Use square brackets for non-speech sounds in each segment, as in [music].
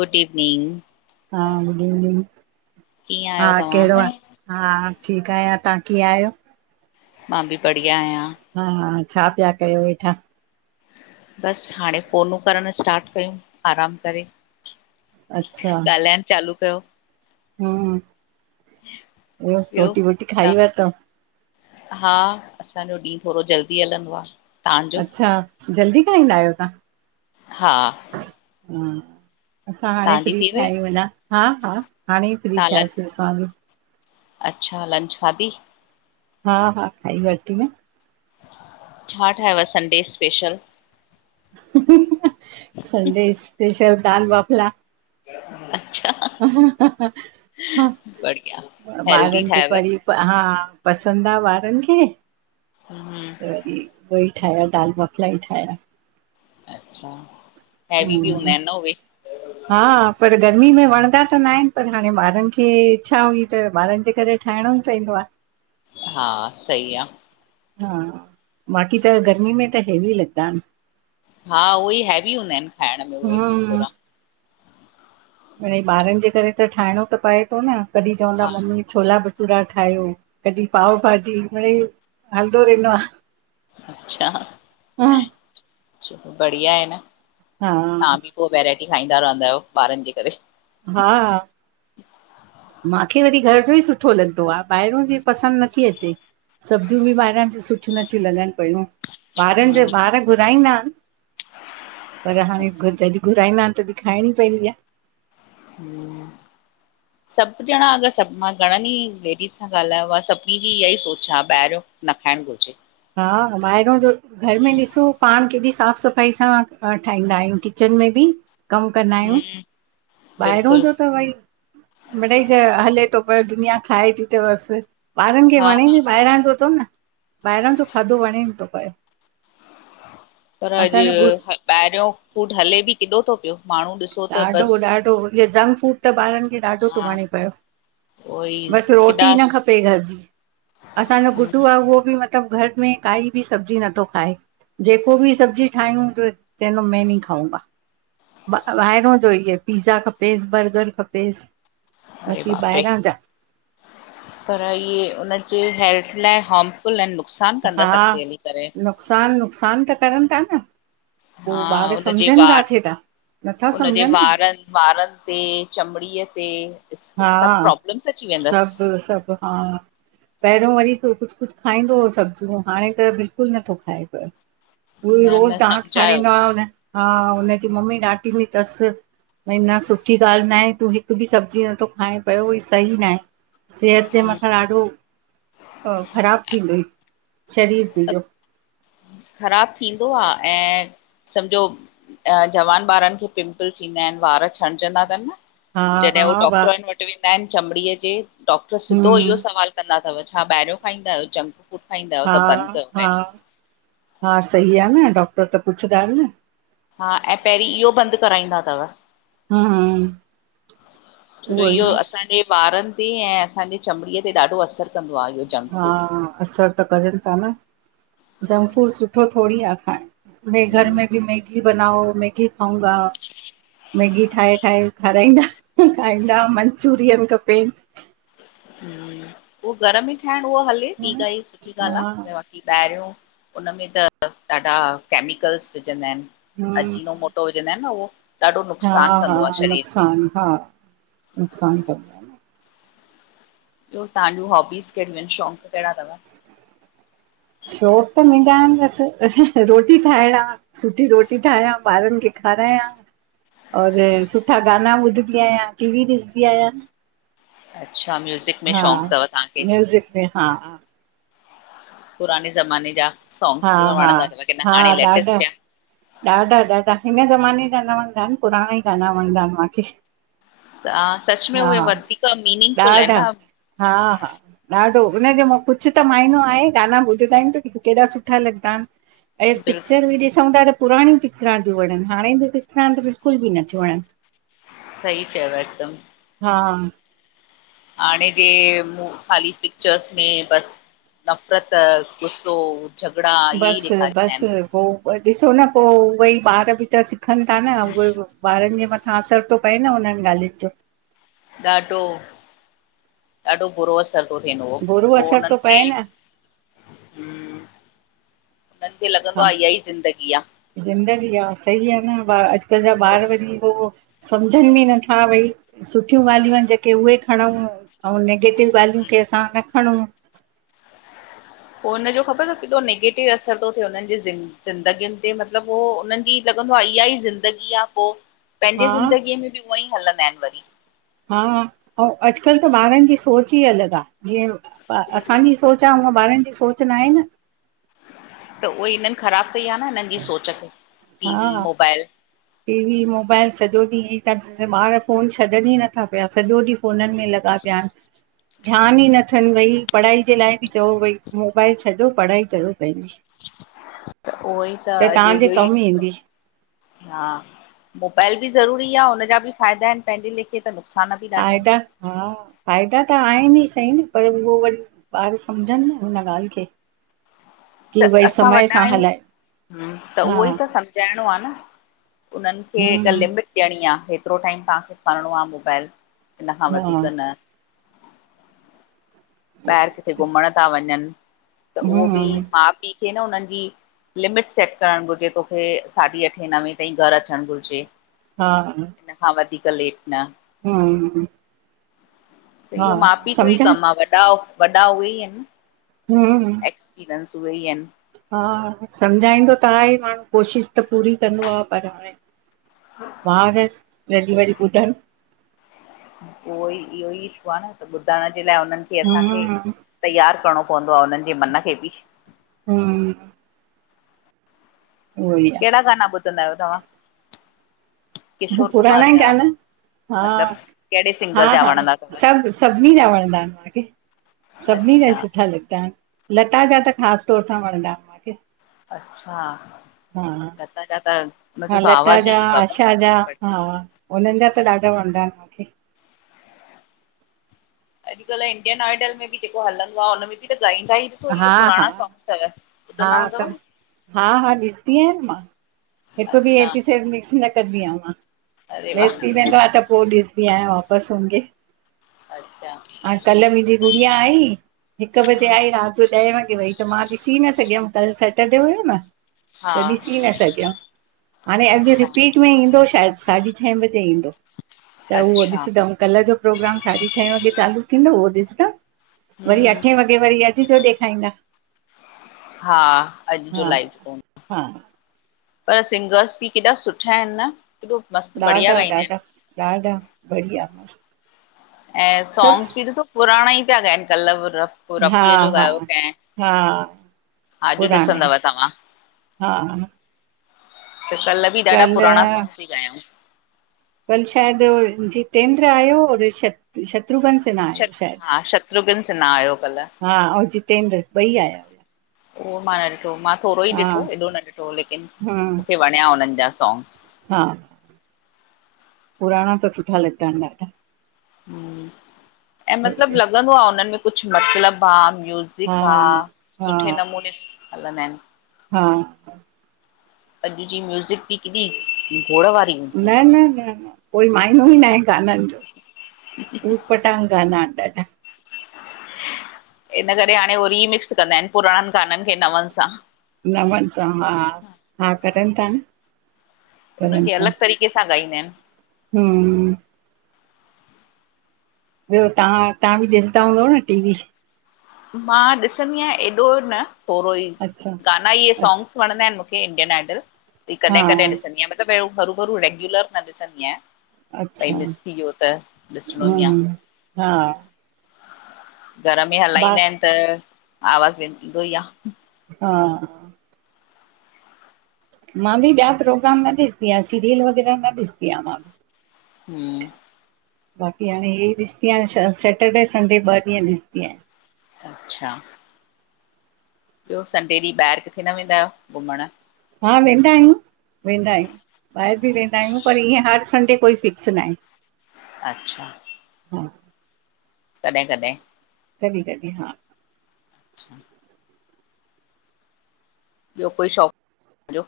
Good evening. हा good evening. कीअं आहियो तव्हां? हा। ठीकु आहियां तव्हां कीअं आहियो? मां बि बढ़िया आहियां। हा। छा पिया कयो वेठा? बसि हाणे फोनूं करण स्टार्ट कयूं आराम करे। अच्छा ॻाल्हाइण चालू कयो। हम्म। ब्यो ॿियो? रोटी वोटी खाई तव्हां वरतऊ? हा। असांजो ॾींहुं थोड़ो जल्दी हलंदो आ। तव्हांजो? अच्छा। जल्दी खाईंदा आहियो तव्हां? हा हां असां हाणे तव्हांजी फ्री थी थिया वई? आहियूं अञा हा हा हाणे ई फ्री तव्हां लंच थियासीं असां बि अच्छा लंच खाधी? हा हा खाई वरिती न छा ठाहियव संडे स्पेशल? संडे स्पेशल दाल बाफला। [inaudible] ह बढ़िया, हेल्दी ॿारनि खे ठाहियव? वरी हा पसंदि आ ॿारनि खे हम्म त वरी उएई ठाहिया दाल बाफला ही ठाहिया अच्छा हैवी बि हूंदा हम्म आहिनि न उए हा पर गर्मी में वणंदा त न आहिनि पर हाणे ॿारनि खे इच्छा हुई त ॿारनि जे करे ठाहिणो ई पइंदो आ हा सही आ हा बाक़ी त गर्मी में त हैवी लॻंदा आहिनि हा उहे ई हैवी हूंदा आहिनि खाइण में उहे थोड़ा मिणई ॿारनि जे करे त ठाहिणो त पए थो न कॾहिं चवंदा हा मम्मी छोला भटूरा ठाहियो कॾहिं पाव भाॼी मिडइ हलंदो रहंदो आह अच्छा बढिया आहे न हा पोइ वैराइटी ठाहिदा रहंदा आहियो ॿारनि जे करे हा माखे वरी घर जो ई सुठो लॻंदो आहे ॿाहिरो जी पसंदि नथी अचे सब्जियूं बि ॿाहिरां जी सुठियूं नथियूं लॻनि पिययूं ॿारनि जा हम्म ॿार घुराईंदा आहिनि पर हाणे अच्छा जॾहिं घुराईंदा तॾहिं खाइणी पवंदी आह हूं सभु ॼणा अगरि सभु मां घणनि ई लेडीस सां ॻाल्हायो आहे सभिनी जी इहा ई सोच आहे ॿाहिरियो न खाइणु घुरिजे हा ॿाहिरो जो घर में ॾिसो पाण केॾी साफ़ सफ सफाई सां ठाहींदा आहियूं किचन में बि कमु कंदा आहियूं हम्म ॿाहिरों बिल्कुलु जो त वई मिडई त हले थो पियो दुनिया खाए थी त बस ॿारनि खे हा वणे हा बि ॿाहिरां जो थो न ॿाहिरां जो खाधो वणे न थो पए पर अॼु ॿाहिरियों फूड हले बि किॾो थो पियो माण्हू ॾिसो त ॾाढो बसि ॾाढो इहो जंक फफ़ूड त ॿारनि खे ॾाढो थो हा वणे पियो उहो ई बसि रोटी केॾा ई न खपे घरि जी असांजो गुटु हम्म आहे उहो बि मतिलबु मतलब घर में काई बि सब्जी नथो खाए जेको बि सब्जी ठाहियूं त चइंदो मैं नहीं खाऊंगा ॿाहिरों जो इहे पिज़ा खपेसि बर्गर खपेसि अरे बसि इ बाप रे ॿाहिरां जा पर इहे उनजे हेल्थ लाइ हामफुल ऐं नुक़सानु कंदस अघते हली करे नुक़सानु नुक़सान त करनि था न हा पोइ ॿार उनजे सम्झनि वार किथे था नथा उनजे सम्झनि न वारनि वारनि ते चमड़ीअ ते हा सभु प्रॉब्लम्स अची वेंदसि सभु सभु हा पहिरियों वरी तो कुछ कुछ खाईंदो हो, सब्जियूं हाणे त बिल्कुलु नथो खाए पियो। उहोई न रोज़ न डांट खाराईंदोव सम्झायोसि न। हा, हुनजी मम्मी डांटीदी तस भई न सुठी ॻाल्हि नाहे, तूं हिकु बि सब्जी नथो खाएं पियो सही नाहे, सेहत जे मथां ॾाढो ख़राबु थींदुइ शरीर त तुंजो, ख़राबु थींदो आ, ऐं सम्झो जवान ॿारनि खे पिंपल्स ईंदा आहिनि, वार छणिजंदा तनि न। हा जॾहिं हू हा वाह डॉक्टरनि वट वेंदा आहिनि, चमड़ीअ जे डॉक्टर सिधो हम्म इहो सवाल कंदा तव छा ॿाहिरियों खाईंदा आहियो जं हा- हा- हा, सही आ न डॉक्टर त पुछंदाए न। हा, ऐं पहिरीं इहो बंदि कराईंदा तव। हम्म छो जो उहो ई इहो न असां जे ॿारनि ते ऐं असांजे चमड़ीअ ते ॾाढो असरु कंदो आ इहो। जंक हा, असर त करनि ता न जंक फूड सुठो थोड़ी आ खाइणु। बे घर फूड में बि मैगी बनाओ मैगी खाऊंगा। मैगी ठाहे -ठाहे खाराईंदा -खाईंदा, मंचुरियन खपे। उहो घर में ई ठाहिण उहो हले ॿी काई सुठी ॻाल्हि हा आ, ई ॿाहिरियों उनमें त ॾाढा केमिकल्स विझंदा आहिनि, हम्म अजीनो मोट टो विझंदाइन न उहो ॾाढो हा नुक़सानु हा कंदो आ, शरीर खे। नुक़सान हा, नुक़सानु कंद ॿियो तव्हांजूं हॉबीस कहिड़ियूं आहिनि, शौंक़ कहिड़ा तव? शौक़ु त मुंजा आहिनि बसि रोटी ठाहिण आ, सुठी रोटी ठाहियां ॿारनि खे खारायां, और सुठा गाना ॿुधदी आहियां, टीवी ॾिसदी आहियां। अच्छा म्यूज़िक में हा, शौक़ तव तव्हांखे, म्यूज़िक में हा-हा, पुराने ज़माने जा हा सॉंग्स हा वणंदा इन, लेकिन त हा हाणे लेटेस्ट ॾाढा थया। ॾाढा -ॾाढा, हिन ज़माने जा न वणंदा इन, पुराणा ई गाना वणंदा इन माखे। हा सच में उहे वधीक मीनिंग फुल है ॾाढा न अब। हा हा ॾाढो, हुनजे मो कुछ त माइनो आहे, गाना ॿुधदा इन ता इन, त ॾिसु केॾा सुठा लॻदा। ऐ पिक्चर बिल्कुलु बि ॾिसऊं ता त पुराणियूं पिक्चरां तियूं वणन, हाणे जूं पिक्चरां त बिल्कुल बी नथियूं वणन। सही चयव हिकदम। हा हाणे के ख़ाली पिक्चर्स में बस नफ़रत, गुस्सो, झगड़ा इहे ई ॾेखारींदा इन। पो ॿ ॾिसो न पो, उयेई ॿार बि त सिखनि ता न उयेइ उओ। ॿारनि जे मथां असर तो पए न, हुननि ॻाल्हियुनि जो। ॾाढो- ॾाढो बुरो अस सबु थींदो हो, बुरो पो असरु उनन थो खे पए न हुननि खे लॻंदो छा आ, इह ई ज़िंदगी आ। ज़िंदगी आ सही आ न ॿा अजकल जा ॿार पोइ वरी पो। सम्झन बि नथा भई सुठियूं ॻाल्हियूं आहिनि जेके उहे खणऊं। अऊं निगेटिव ॻाल्हियुन खे असां न खणऊं। फोन जो खबर तव केॾो नेगेटिव असर तो थे हुन्हनि जी जेिन- ज़िंदगियुनि ते मतिलबु हो उन्हनि जी लॻंदो आ इहा ई ज़िंदगी आ पो पंहिंजे हा ज़िंदगीअ में बि उअईं हलंदाइन वरी। हा अऊं अजकल त ॿारनि जी सोच ई अलग आ, जीअं असांजी सोच आ ऊंअं बा ॿारन जी सोच नाहें न। त उहे हिनन ख़राबु कई आहे न हिनन जी सोच खे टी वी हा मोबाइल। टीवी मोबाइल सॼो ॾींहुं ईंअईं था ॾिस ॿार फोन छॾन ई नथा पिया सॼो ॾींहुं फोनन में लॻा पिया आ ध्यानु ई नथनि भई, पढ़ाई जे लाइ बि चओ, भई मोबाइल छॾियो पढ़ाई कयो पंहिंजी। उहोई त अॼु तव्हांजे ईहोई कमु थींदो आ। ईंदी हा मोबाइल बि ज़रूरी आ उन जा बि फ़ाइदा आहिनि पंहिंजे लेखे त नु फायदा हा फ़ाइदा त आहिनि ई सही न पर उहो वरी ॿार सम्झनि न हुन ॻाल्हि खे। [inaudible] त की भई असां वॾा समय सां हलाए आहियूं, त हा उहोई त सम्झाइणों आ न। उननि खे हिक हम्म लिमिट ॾियणी आ हेतरो टाइम तहांखे खणणों आ मोबाइल इन खां हा वधीक न। ॿाहिरि किथे घुमण था वञन, त उहो बि हम्म माउ पीउ खे न उन्हनि जी लिमिट सेट करणु घुरजे, तोखे साढी़ अठे नवें ताईं घर अचणु घुरजे हा आ हिन खां वधीक लेट न हूं ऊं ऊं त इहो माउ पीउ जो ई सम्झाए कम आ वॾा वॾा उहे ई आहिनि न। हूं हूं इसपीरंस उहे ई अइन हा आ सम्झाईंदो त आहे ई माण्हूं। कोशिशि त पूरी कंदो आ, पर हाणें ॿार आहिन, जॾी वरी ॿुधनि। उहो ई इहो ई इशू आ न, त ॿुधण जे लाइ हुनननि खे असांखे हम्म तईयार करणो पवंदो आ उन्हनि जे मन खे बि। हूं ऊं ऊं उहोई कहिड़ा ॻाना ॿुधंदा आहियो, तव्हां? हा किशोर कुमार पुराणा ई जा गाना। हा मतिलबु कहिड़े सिंगर जा हा-हा वणंदा अथव सभु सभिनी जा वणंदा आहिनि मांखे। सभिनी जा अच्छा सुठा लॻंदा आहिनि, लता जा त ख़ासि तौर सां वणंदा आहिनि मांखे। अच्छा लता जा त हा त लता आवाज़ जा, ई बाबा आशा जा बट हा, हुननि जा त ॾाढा वणंदा आहिनि। मूंखे। अॼुकल्ह इंडियन आइडल में बि जेको हलंदो आ उ हुन में बि त गाईंदा ई ॾिसो हा, इहे हा, पुराणा सॉंग्स तव। हा त हा-हा ॾिसदी आहियां मां। हिकु बि अच्छा एपिसोड मिक्स न कंदी आ मां। अरे वाह मिस थी वेंदो आ त पोइ ॾिसदी आया वापसि हुनखे। अच्छा कल्ह मुंहिंजी गुड़िया आई, हिकु बजे आई, राति जो ॾहें वॻे वई त मां ॾिसी न सघियमि, कल सेटरडे हुयो न हा त ॾिसी न सघियमि। हाणे अॼु अच्छा रिपीट में ईंदो शायदि, साढी छह बॼे ईंदो, त उहो अच्छा ॾिसंदमि। कल्ह जो प्रोग्राम साढी छह वॻे चालू थींदो उहो ॾिसंद, वरी हम्म अठे वॻे वरी अ ॾिसो देखाइंदा। हा! अॼु जो हा लाइफ फोन हा पर सिंगर्स बि केॾा सुठा आहिनि न। केॾो मस्तु बढ़िया ॾाढा, ॻाईंदा ॾाढा, आहिनि। ॾाढा बढ़िया मस। ऐं सॉन्ग्स बि ॾिसो पुराणा ई पिया ॻाइनि कल व पो हा रफ़ीअ जो हा गायो कैं। हा अॼु पुराणा आहिनि ॾिसंदव तव्हां। हा त कल् बि ॾाढा पुराणा सॉन्ग्स ही गायऊं। पल शायदु जितेंद्र आयो श शत्रुघ्न फिर न श आये शायदि, हा शत्रुघ्न सिन्हा आयो कल्ह हा अऊं जितेंद्र ॿई आया। उहो मां न ॾिठो, मां थोरो ई हा ॾिठो, एॾो न ॾिठो लेकिन हम्म मुंखे वण्या उनन जा सॉंग्स। हा। पुराणा त सुठा लॻदा इनि ॾाढा। ऐं मतलब बढ़िया लॻंदो आ उनन में कुछ मतलब आ म्यु़जि़ ज़ेका हा सुठे हा नमूने सं हलंदा इन। हा अॼु जी म्यूज़िक बि केॾी गोड़ वारी हूंदी आ न-न-न-न कोई माइनो ई नाए। ॻानन जो, उटपटांंग ॻाना इन ॾाढा। इन करे हाणे हो रीमिक्स कंदा इन, पुराणनि ॻाननि खे नवन सां। नवन सां हा, हा करन ता न, करन ता। कैसां ॻाईंदा इनि। हिम ॿियो तहां, तहां बि ॾिसदा हूंदव न टी-वी। मां ॾिसंदी आयां एॾो न, थोरो ई अच्छा ॻाना इहे अच्छा सॉन्ग्स। वणंदा इनि मुखे इंडियन- आइडल, ते हा कॾहिं कॾहिं ॾिसंदी आयां। त पहिरुं हरु भरु रेग्युलर न ॾिसंदी आयां। भाई अच्छा मिस थी यो त, ॾिसणो ई आ। हम्म हा घर में बा हलाईंदा इनि त आवाज़ वेंन ईंदो ई आ। हा। मां बि ॿया प्रोग्राम न ॾिसदी आं सीरियल वगैर न ॾिसदी आ मां। हिम। बाक़ी हाणे हे ॾिस्दी आयां, श सैटरडे- संडे ॿ ॾींहं ॾिस्दी आयां। अच्छा! ॿियो संडे ॾींहुं ॿाहिरि किथे न वेंदा आहियो। घुमण? हा वेंदा आहियूं, वेंदा आहियूं। ॿाहिरि बि वेंदा आहियूं पर ईअं हर संडे कोई फ़िक्स नाहे। अच्छा। हा। कॾहिं -कॾहिं कॾी -कॾी हा अच्छा। ॿियो कोई शौक जो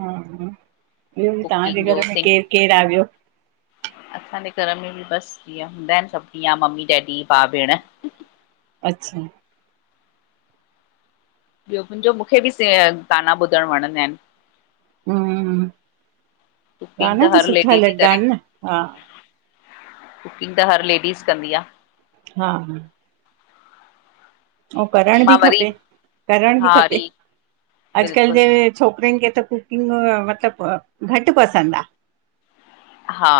हा- हा ॿियो बि तहांजे कुकिंग जो घर में सिंग केर -केर आ ॿियो? असांजे घर में बि बसि जीअं हूंदा इनि सब तीअं आ मम्मी -डैडी, भाउ- भेण। अच्छा। ॿियो मुंजो मुखे बि सेयर गाना ॿुधणु वणंदा इनि। हम्म [unintelligible] कुकिंग गाना त हर सुठा लेडी ती लॻंदा करेे। आहिनि न हा कुकिंग त हर लेडीज़ कंदी आ। हा- हा अंउं करणि बि मां वरी खपे, करणि बि हा खपे वरी अॼुकल्ह बिल्कुलु जे छोकिरियुन खे त कुकिंग मतिलबु घटि पसंदि आ। हा।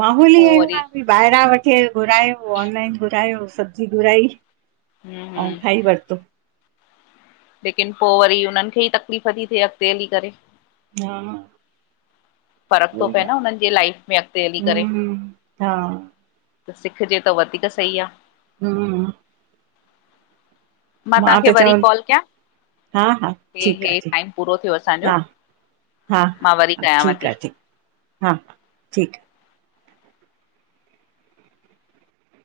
माहौल ई पो अहिड़ो वरी आ, भइ ॿाहिरां वठी घुरायो ऑनलाइन घुरायो, सब्जी घुराई हम्म हम्म अंउं खाई वरतो लेकिन पो वरी उन्हनि खे ई तकलीफ़ ती थिए, अॻिते हली करे। हा। फ़र्क तो ई पए आहे न हुननि जे लाइफ में, अॻिते हली करे। हम्म हा त सिखजे त वधीक सही आ हम्म मां त तव्हांखे वरी चवंद, कॉल कयां हा- हा हे ठीक आ हे ठीक टाइम पूरो थियो असांजो हा। हा- मां वरी हा कयांव ठीक थी आ ठीक, हा ठीक आ